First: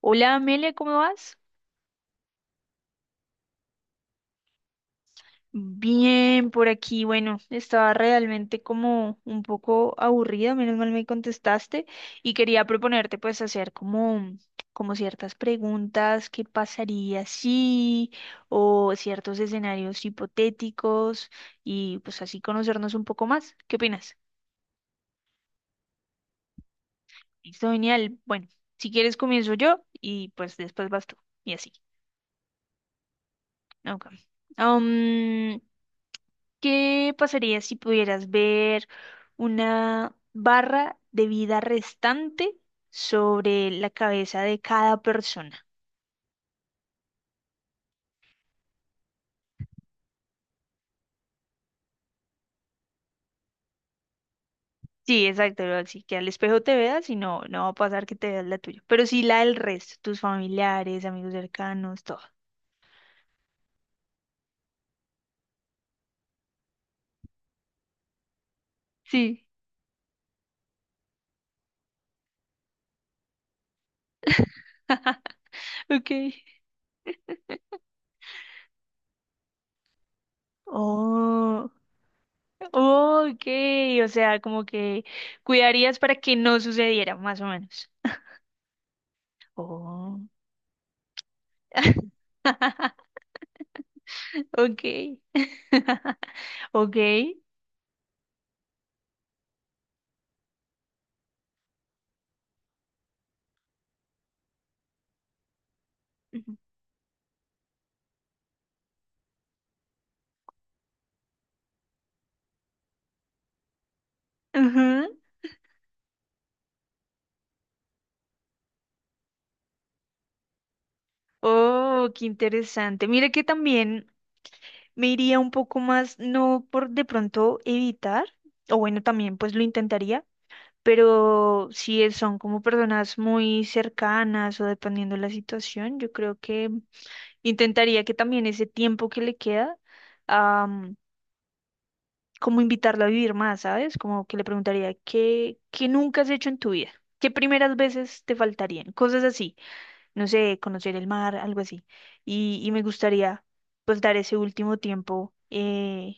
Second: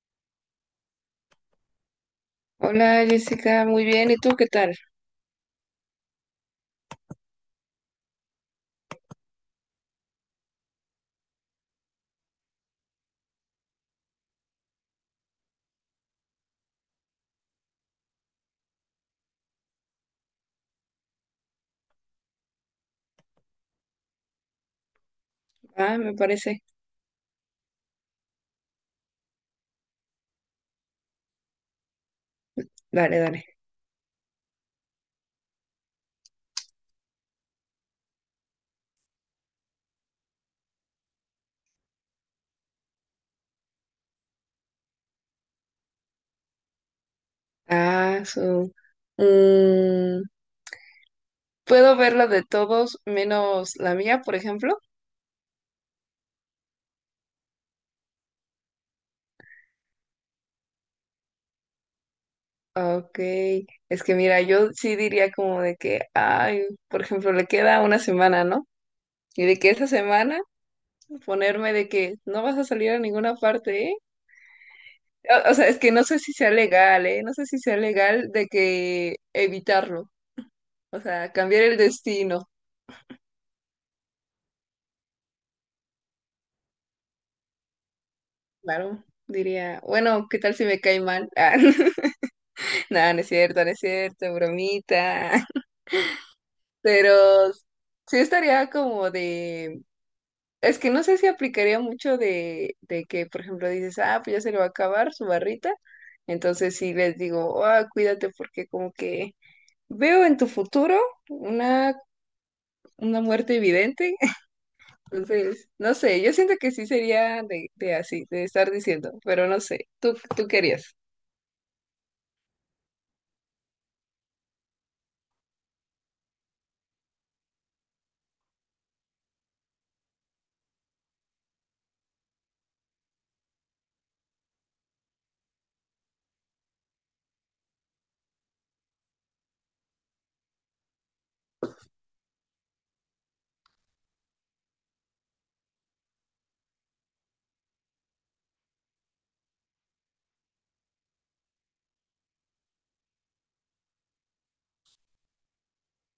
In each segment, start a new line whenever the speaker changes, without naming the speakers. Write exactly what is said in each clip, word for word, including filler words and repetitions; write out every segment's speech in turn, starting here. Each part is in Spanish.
Hola Amelia, ¿cómo vas?
Hola Jessica, muy bien. ¿Y tú qué tal?
Bien, por aquí, bueno, estaba realmente como un poco aburrida, menos mal me contestaste y quería proponerte pues hacer como, como ciertas preguntas, qué pasaría si, o ciertos escenarios hipotéticos y pues así conocernos un poco más. ¿Qué opinas?
Ah, me parece.
Listo, genial. Bueno, si quieres comienzo yo y pues después vas tú y así.
Dale, dale.
Ok. ¿Qué pasaría si pudieras ver una barra de vida restante sobre la cabeza de cada persona?
Ah, su. Mm, ¿puedo ver la de todos menos la mía, por ejemplo?
Sí, exacto, ¿no? Así que al espejo te veas y no, no va a pasar que te veas la tuya, pero sí la del resto, tus familiares, amigos cercanos, todo.
Ok. Es que mira, yo sí diría como de que, ay, por ejemplo, le queda una semana, ¿no? Y
Sí,
de que esa semana ponerme de que no vas a salir a ninguna parte, ¿eh? O, o sea, es que no
ok.
sé si sea legal, ¿eh? No sé si sea legal de que evitarlo. O sea, cambiar
Oh,
el destino.
ok, o sea, como que cuidarías para que no sucediera, más o menos.
Claro, diría,
Oh.
bueno, ¿qué tal si me cae mal? Ah, nada, no es cierto, no es cierto,
Okay,
bromita.
ok.
Pero sí estaría como de, es que no sé si aplicaría mucho de, de que, por ejemplo, dices, ah, pues ya se le va a acabar su barrita.
Ujú.
Entonces sí les digo, ah, cuídate porque como que veo en tu futuro una, una muerte evidente.
Ujú.
Entonces, no sé, yo siento que sí sería de, de así, de estar diciendo, pero no sé, ¿tú, tú querías?
Oh, qué interesante. Mira que también me iría un poco más, no por de pronto evitar, o bueno, también pues lo intentaría, pero si es- son como personas muy cercanas o dependiendo de la situación, yo creo que intentaría que también ese tiempo que le queda, como invitarlo a vivir más, ¿sabes? Como que le preguntaría, ¿qué, qué nunca has hecho en tu vida? ¿Qué primeras veces te faltarían? Cosas así, no sé, conocer el mar, algo así. Y, y me gustaría, pues, dar ese último tiempo, eh,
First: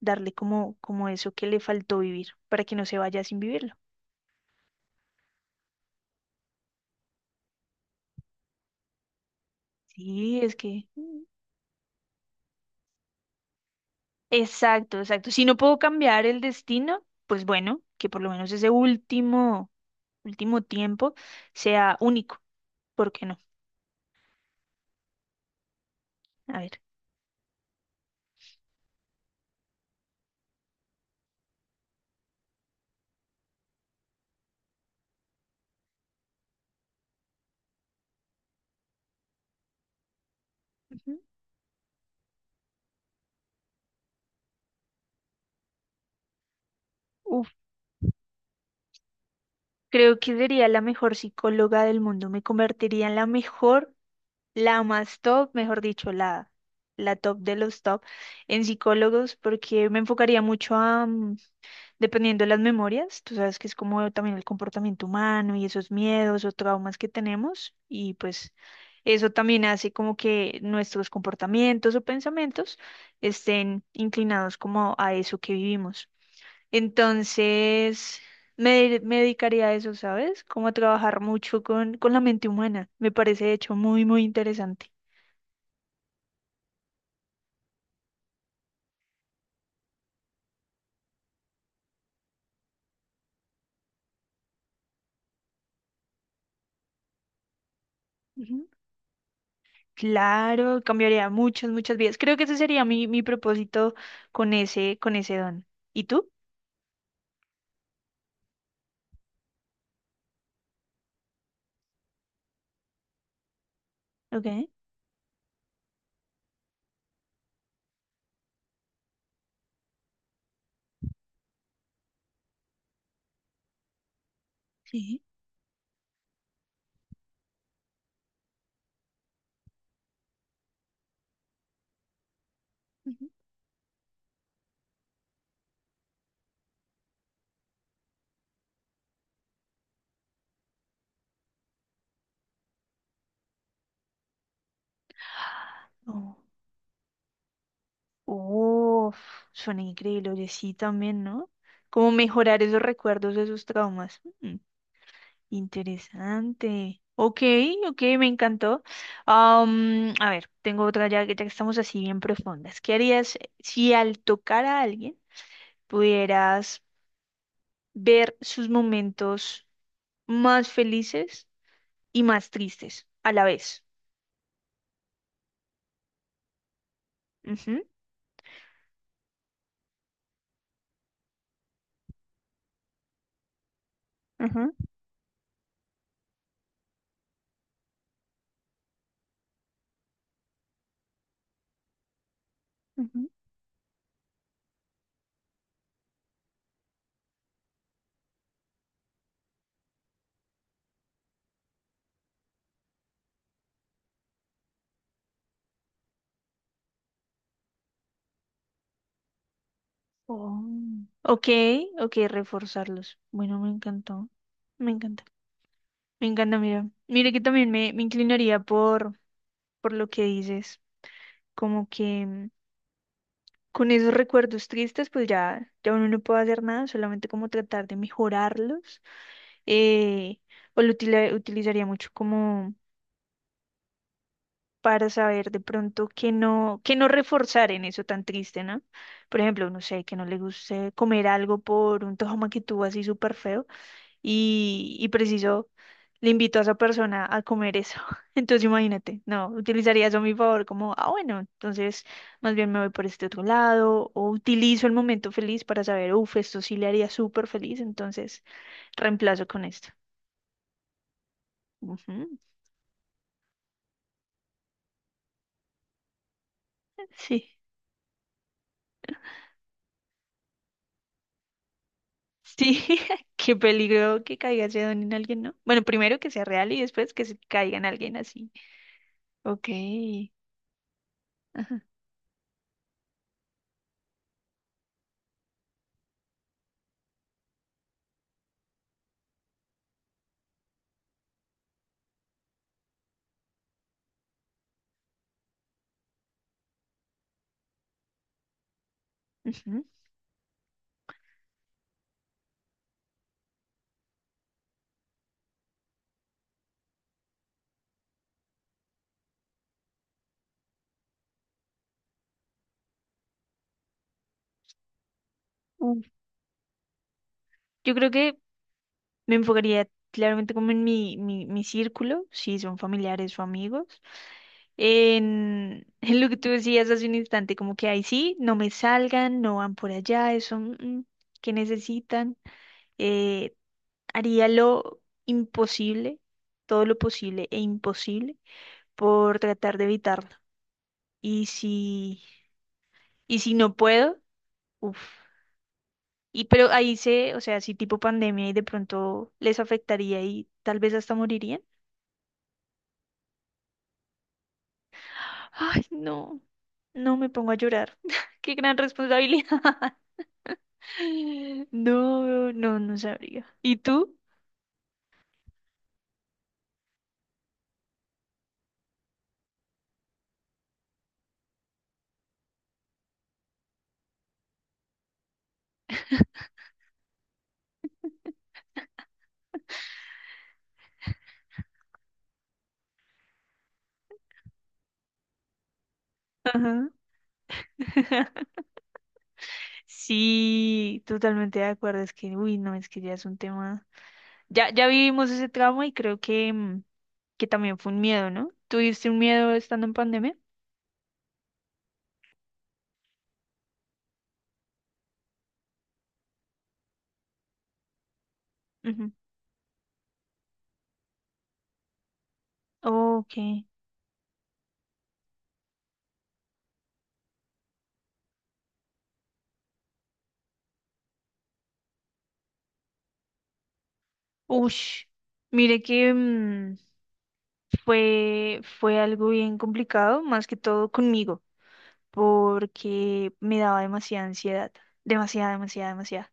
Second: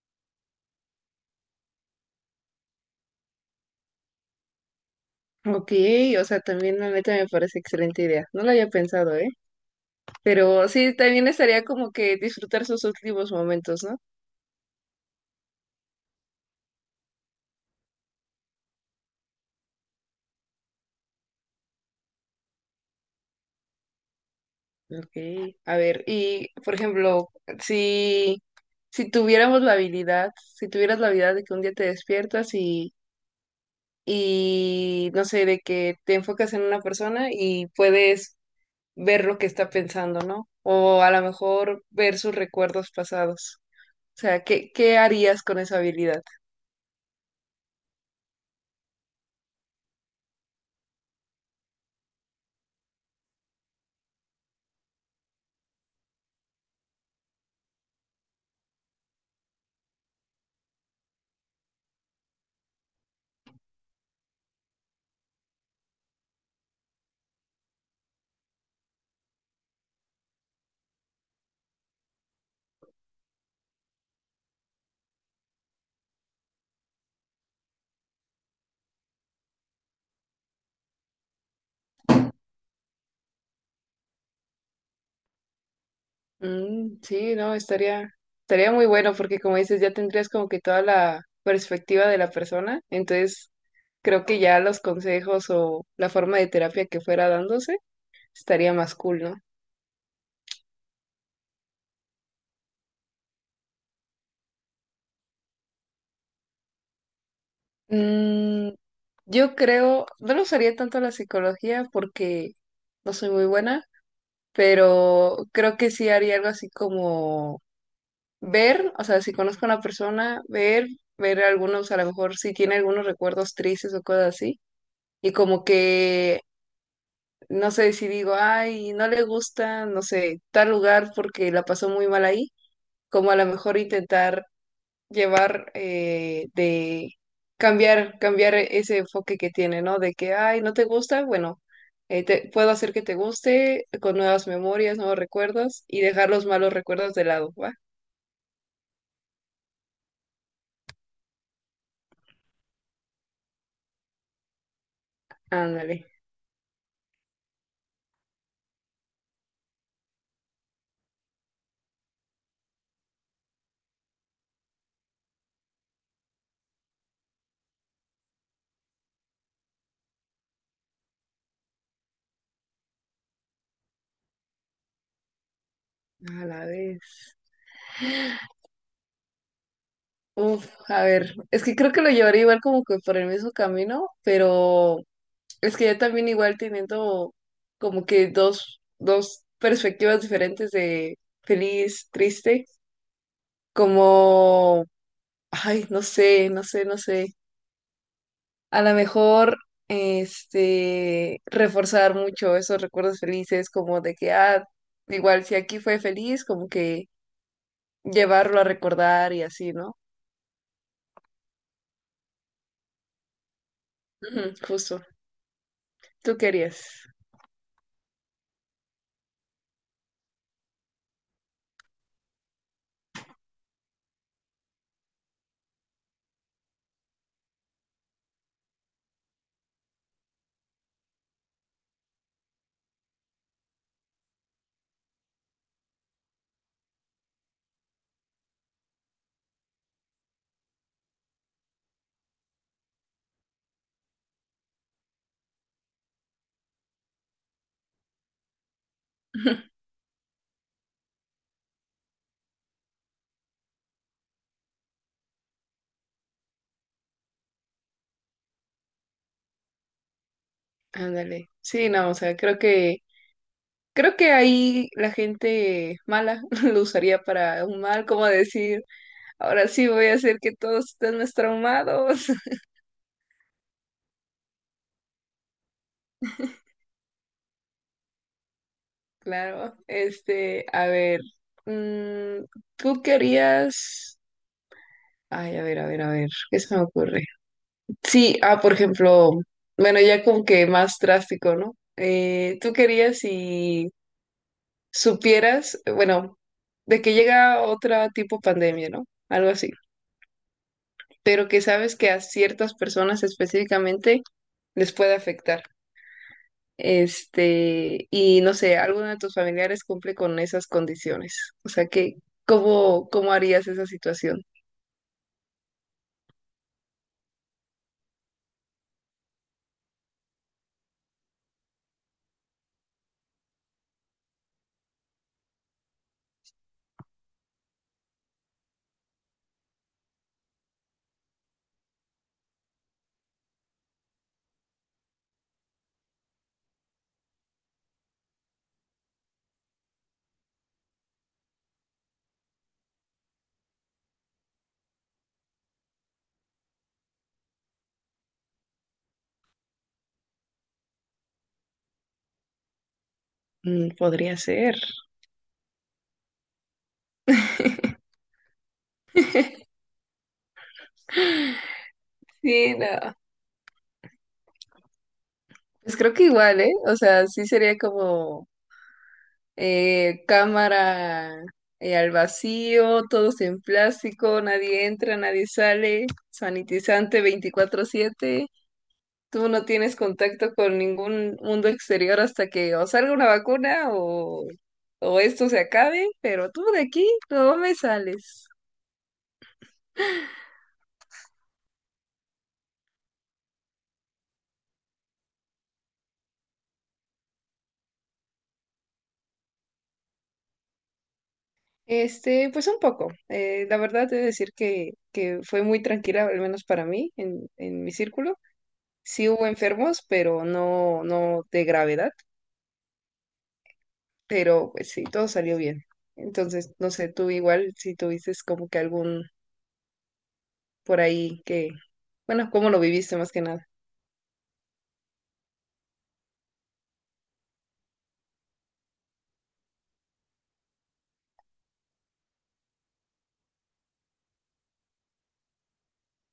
darle como, como eso que le faltó vivir, para que no se vaya sin vivirlo.
Ok, o sea, también la neta me parece excelente idea. No lo había pensado, ¿eh?
Sí, es
Pero
que...
sí, también estaría como que disfrutar sus últimos momentos, ¿no?
Exacto, exacto. Si no puedo cambiar el destino, pues bueno, que por lo menos ese último, último tiempo sea único. ¿Por qué no?
Ok, a ver, y
A ver.
por ejemplo, si, si tuviéramos la habilidad, si tuvieras la habilidad de que un día te despiertas y, y no sé, de que te enfocas en una persona y puedes ver lo que está pensando, ¿no? O a
Ujú.
lo mejor ver sus recuerdos pasados. O sea, ¿qué, qué harías con esa habilidad?
Uf, creo que sería la mejor psicóloga del mundo. Me convertiría en la mejor, la más top, mejor dicho, la, la top de los top en psicólogos, porque me enfocaría mucho a, mm, dependiendo de las memorias, tú sabes que es como también el comportamiento humano y esos miedos o traumas que tenemos, y pues eso también hace como que nuestros comportamientos o pensamientos estén inclinados como a eso que vivimos. Entonces, me, me dedicaría a eso, ¿sabes? Como a trabajar mucho con, con la mente humana. Me parece, de hecho, muy, muy interesante.
Mm, sí, no, estaría, estaría muy bueno porque como dices, ya tendrías como que toda la perspectiva de la persona, entonces creo que ya los consejos o la forma de terapia que fuera dándose
Ujú.
estaría más cool, ¿no?
Claro, cambiaría muchas, muchas vidas. Creo que ese sería mi, mi propósito con ese, con ese don. ¿Y tú?
Mm, yo creo, no lo usaría tanto la psicología porque no soy muy buena,
Ok,
pero creo que sí haría algo así como ver, o sea, si conozco a una persona, ver, ver algunos, a lo mejor si tiene algunos recuerdos tristes o cosas así,
sí.
y como que no sé si digo, ay, no le gusta, no sé, tal lugar porque la pasó muy mal ahí,
Ujú.
como a lo mejor intentar llevar eh, de cambiar, cambiar ese enfoque que tiene, ¿no? De que, ay, no te gusta, bueno, eh, te, puedo hacer que te guste con nuevas memorias, nuevos recuerdos y dejar
Oh,
los malos recuerdos de lado, ¿va?
uf, suena increíble, oye, sí también, ¿no? Como mejorar esos recuerdos, de esos traumas. Mm.
Ándale,
Interesante. Ok, ok, me encantó. Am, a ver, tengo otra ya, que- ya que estamos así bien profundas. ¿Qué harías si al tocar a alguien pudieras ver sus momentos más felices y más tristes a la vez?
a la vez.
Ujú,
Uf, a ver, es que creo que lo llevaría igual como que por el mismo camino,
ujú,
pero es que yo también igual teniendo como que dos, dos perspectivas diferentes de feliz, triste,
ujú.
como, ay, no sé, no sé, no sé. A lo mejor, este, reforzar mucho esos recuerdos felices, como de que, ah, igual si aquí fue feliz, como que llevarlo a recordar y así, ¿no?
Oh. Ok, ok, reforzarlos. Bueno, me encantó.
Ujú,
Me
justo.
encanta. Me
Tú
encanta, mira.
querías.
Mire que también me, me inclinaría por, por lo que dices. Como que... Con esos recuerdos tristes, pues ya, ya uno no puede hacer nada, solamente como tratar de mejorarlos. eh, o lo utila- utilizaría mucho como para saber de pronto que no, que no reforzar en eso tan triste, ¿no? Por ejemplo, no sé, que no le guste comer algo por un tojama que tuvo así súper feo y, y preciso le invito a esa persona a comer eso. Entonces imagínate, no, utilizaría eso a mi favor como, ah, bueno, entonces más bien me voy por este otro lado o utilizo el momento feliz para saber, uff, esto sí le haría súper feliz, entonces reemplazo con esto.
Ándale. Sí, no, o sea,
Ujú,
creo que creo que ahí la gente mala lo usaría
sí.
para un mal, como decir, ahora sí voy a hacer que todos estén más traumados.
Sí, qué peligro que caiga ese don en alguien, ¿no? Bueno, primero que sea real y después que se caiga en alguien así. Ok.
Claro, este, a ver,
Ajá.
mm, tú querías, ay, a ver, a ver, a ver, ¿qué se me ocurre? Sí, ah, por ejemplo, bueno, ya como que más drástico, ¿no? Eh, tú querías si supieras, eh, bueno, de que llega otra tipo pandemia, ¿no? Algo así,
Ujú.
pero que sabes que a ciertas personas específicamente les puede afectar. Este, y no sé, alguno de tus familiares cumple con esas condiciones. O sea que, ¿cómo, cómo harías esa situación?
Uf, yo creo que me enfocaría claramente como en mi, mi, mi círculo, si son familiares o amigos. En, en lo que tú decías hace un instante, como que ahí sí, no me salgan, no van por allá, eso mm, mm, que necesitan. Eh, haría lo imposible, todo lo posible e imposible por tratar de evitarlo. Y si, y si no puedo, uff. Y pero ahí se, o sea, si tipo pandemia y de pronto les afectaría y tal vez hasta morirían.
Mm, podría ser.
Ay, no, no me pongo a llorar. Qué gran responsabilidad. No,
Sí,
no, no
no.
sabría. ¿Y tú?
Pues creo que igual, ¿eh? O sea, sí sería como eh, cámara eh, al vacío, todos en plástico, nadie entra, nadie sale, sanitizante veinticuatro siete. Tú no tienes contacto con ningún mundo exterior hasta que o salga una vacuna o, o esto se acabe, pero tú de
Ajá.
aquí no me sales.
Sí, totalmente de acuerdo. Es que, uy, no, es que ya es un tema. Ya, ya vivimos ese trauma y creo que, mm, que también fue un miedo, ¿no? ¿Tuviste un miedo estando en pandemia?
Este, pues un poco. Eh, la verdad, debo decir que, que fue muy tranquila, al menos para mí, en, en mi círculo.
Ujú.
Sí hubo enfermos, pero no, no de gravedad,
Okay.
pero pues sí, todo salió bien. Entonces, no sé, tú igual, si tuviste como que algún por ahí que, bueno, ¿cómo lo viviste más que nada?
Ush. Mire que mm, fue, fue algo bien complicado, más que todo conmigo, porque me daba demasiada ansiedad, demasiada, demasiada, demasiada.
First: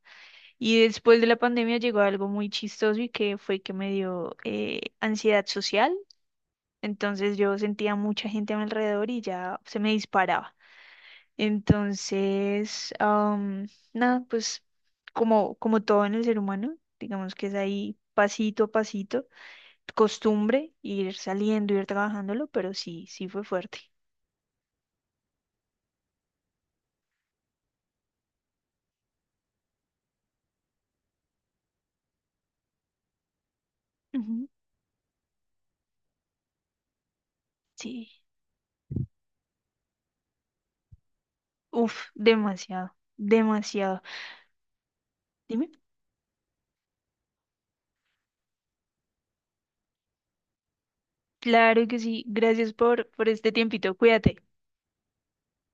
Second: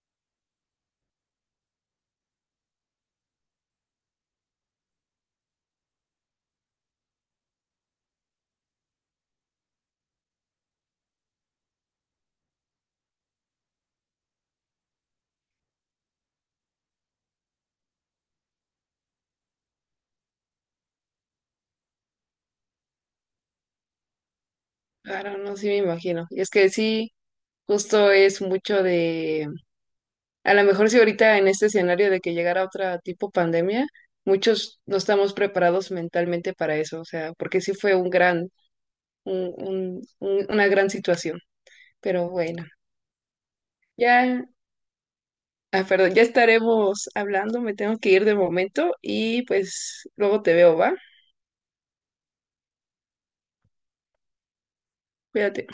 Y después de la pandemia llegó algo muy chistoso y que fue que me dio eh, ansiedad social. Entonces yo sentía mucha gente a mi alrededor y ya se me disparaba. Entonces, am, nada, pues como, como todo en el ser humano, digamos que es ahí pasito a pasito, costumbre, ir saliendo, ir trabajándolo, pero sí, sí fue fuerte.
Claro, no, sí me imagino. Y es que sí, justo es mucho de, a lo mejor si ahorita en este escenario de que llegara otra tipo pandemia,
Ujú,
muchos no estamos preparados mentalmente para eso, o sea, porque sí fue
sí.
un gran, un, un- un- una gran situación.
Uf,
Pero bueno,
demasiado, demasiado.
ya,
Dime.
ah, perdón, ya estaremos hablando, me tengo que ir de momento y pues luego te veo, ¿va?
Claro que sí. Gracias por, por este tiempito. Cuídate.
Cuídate.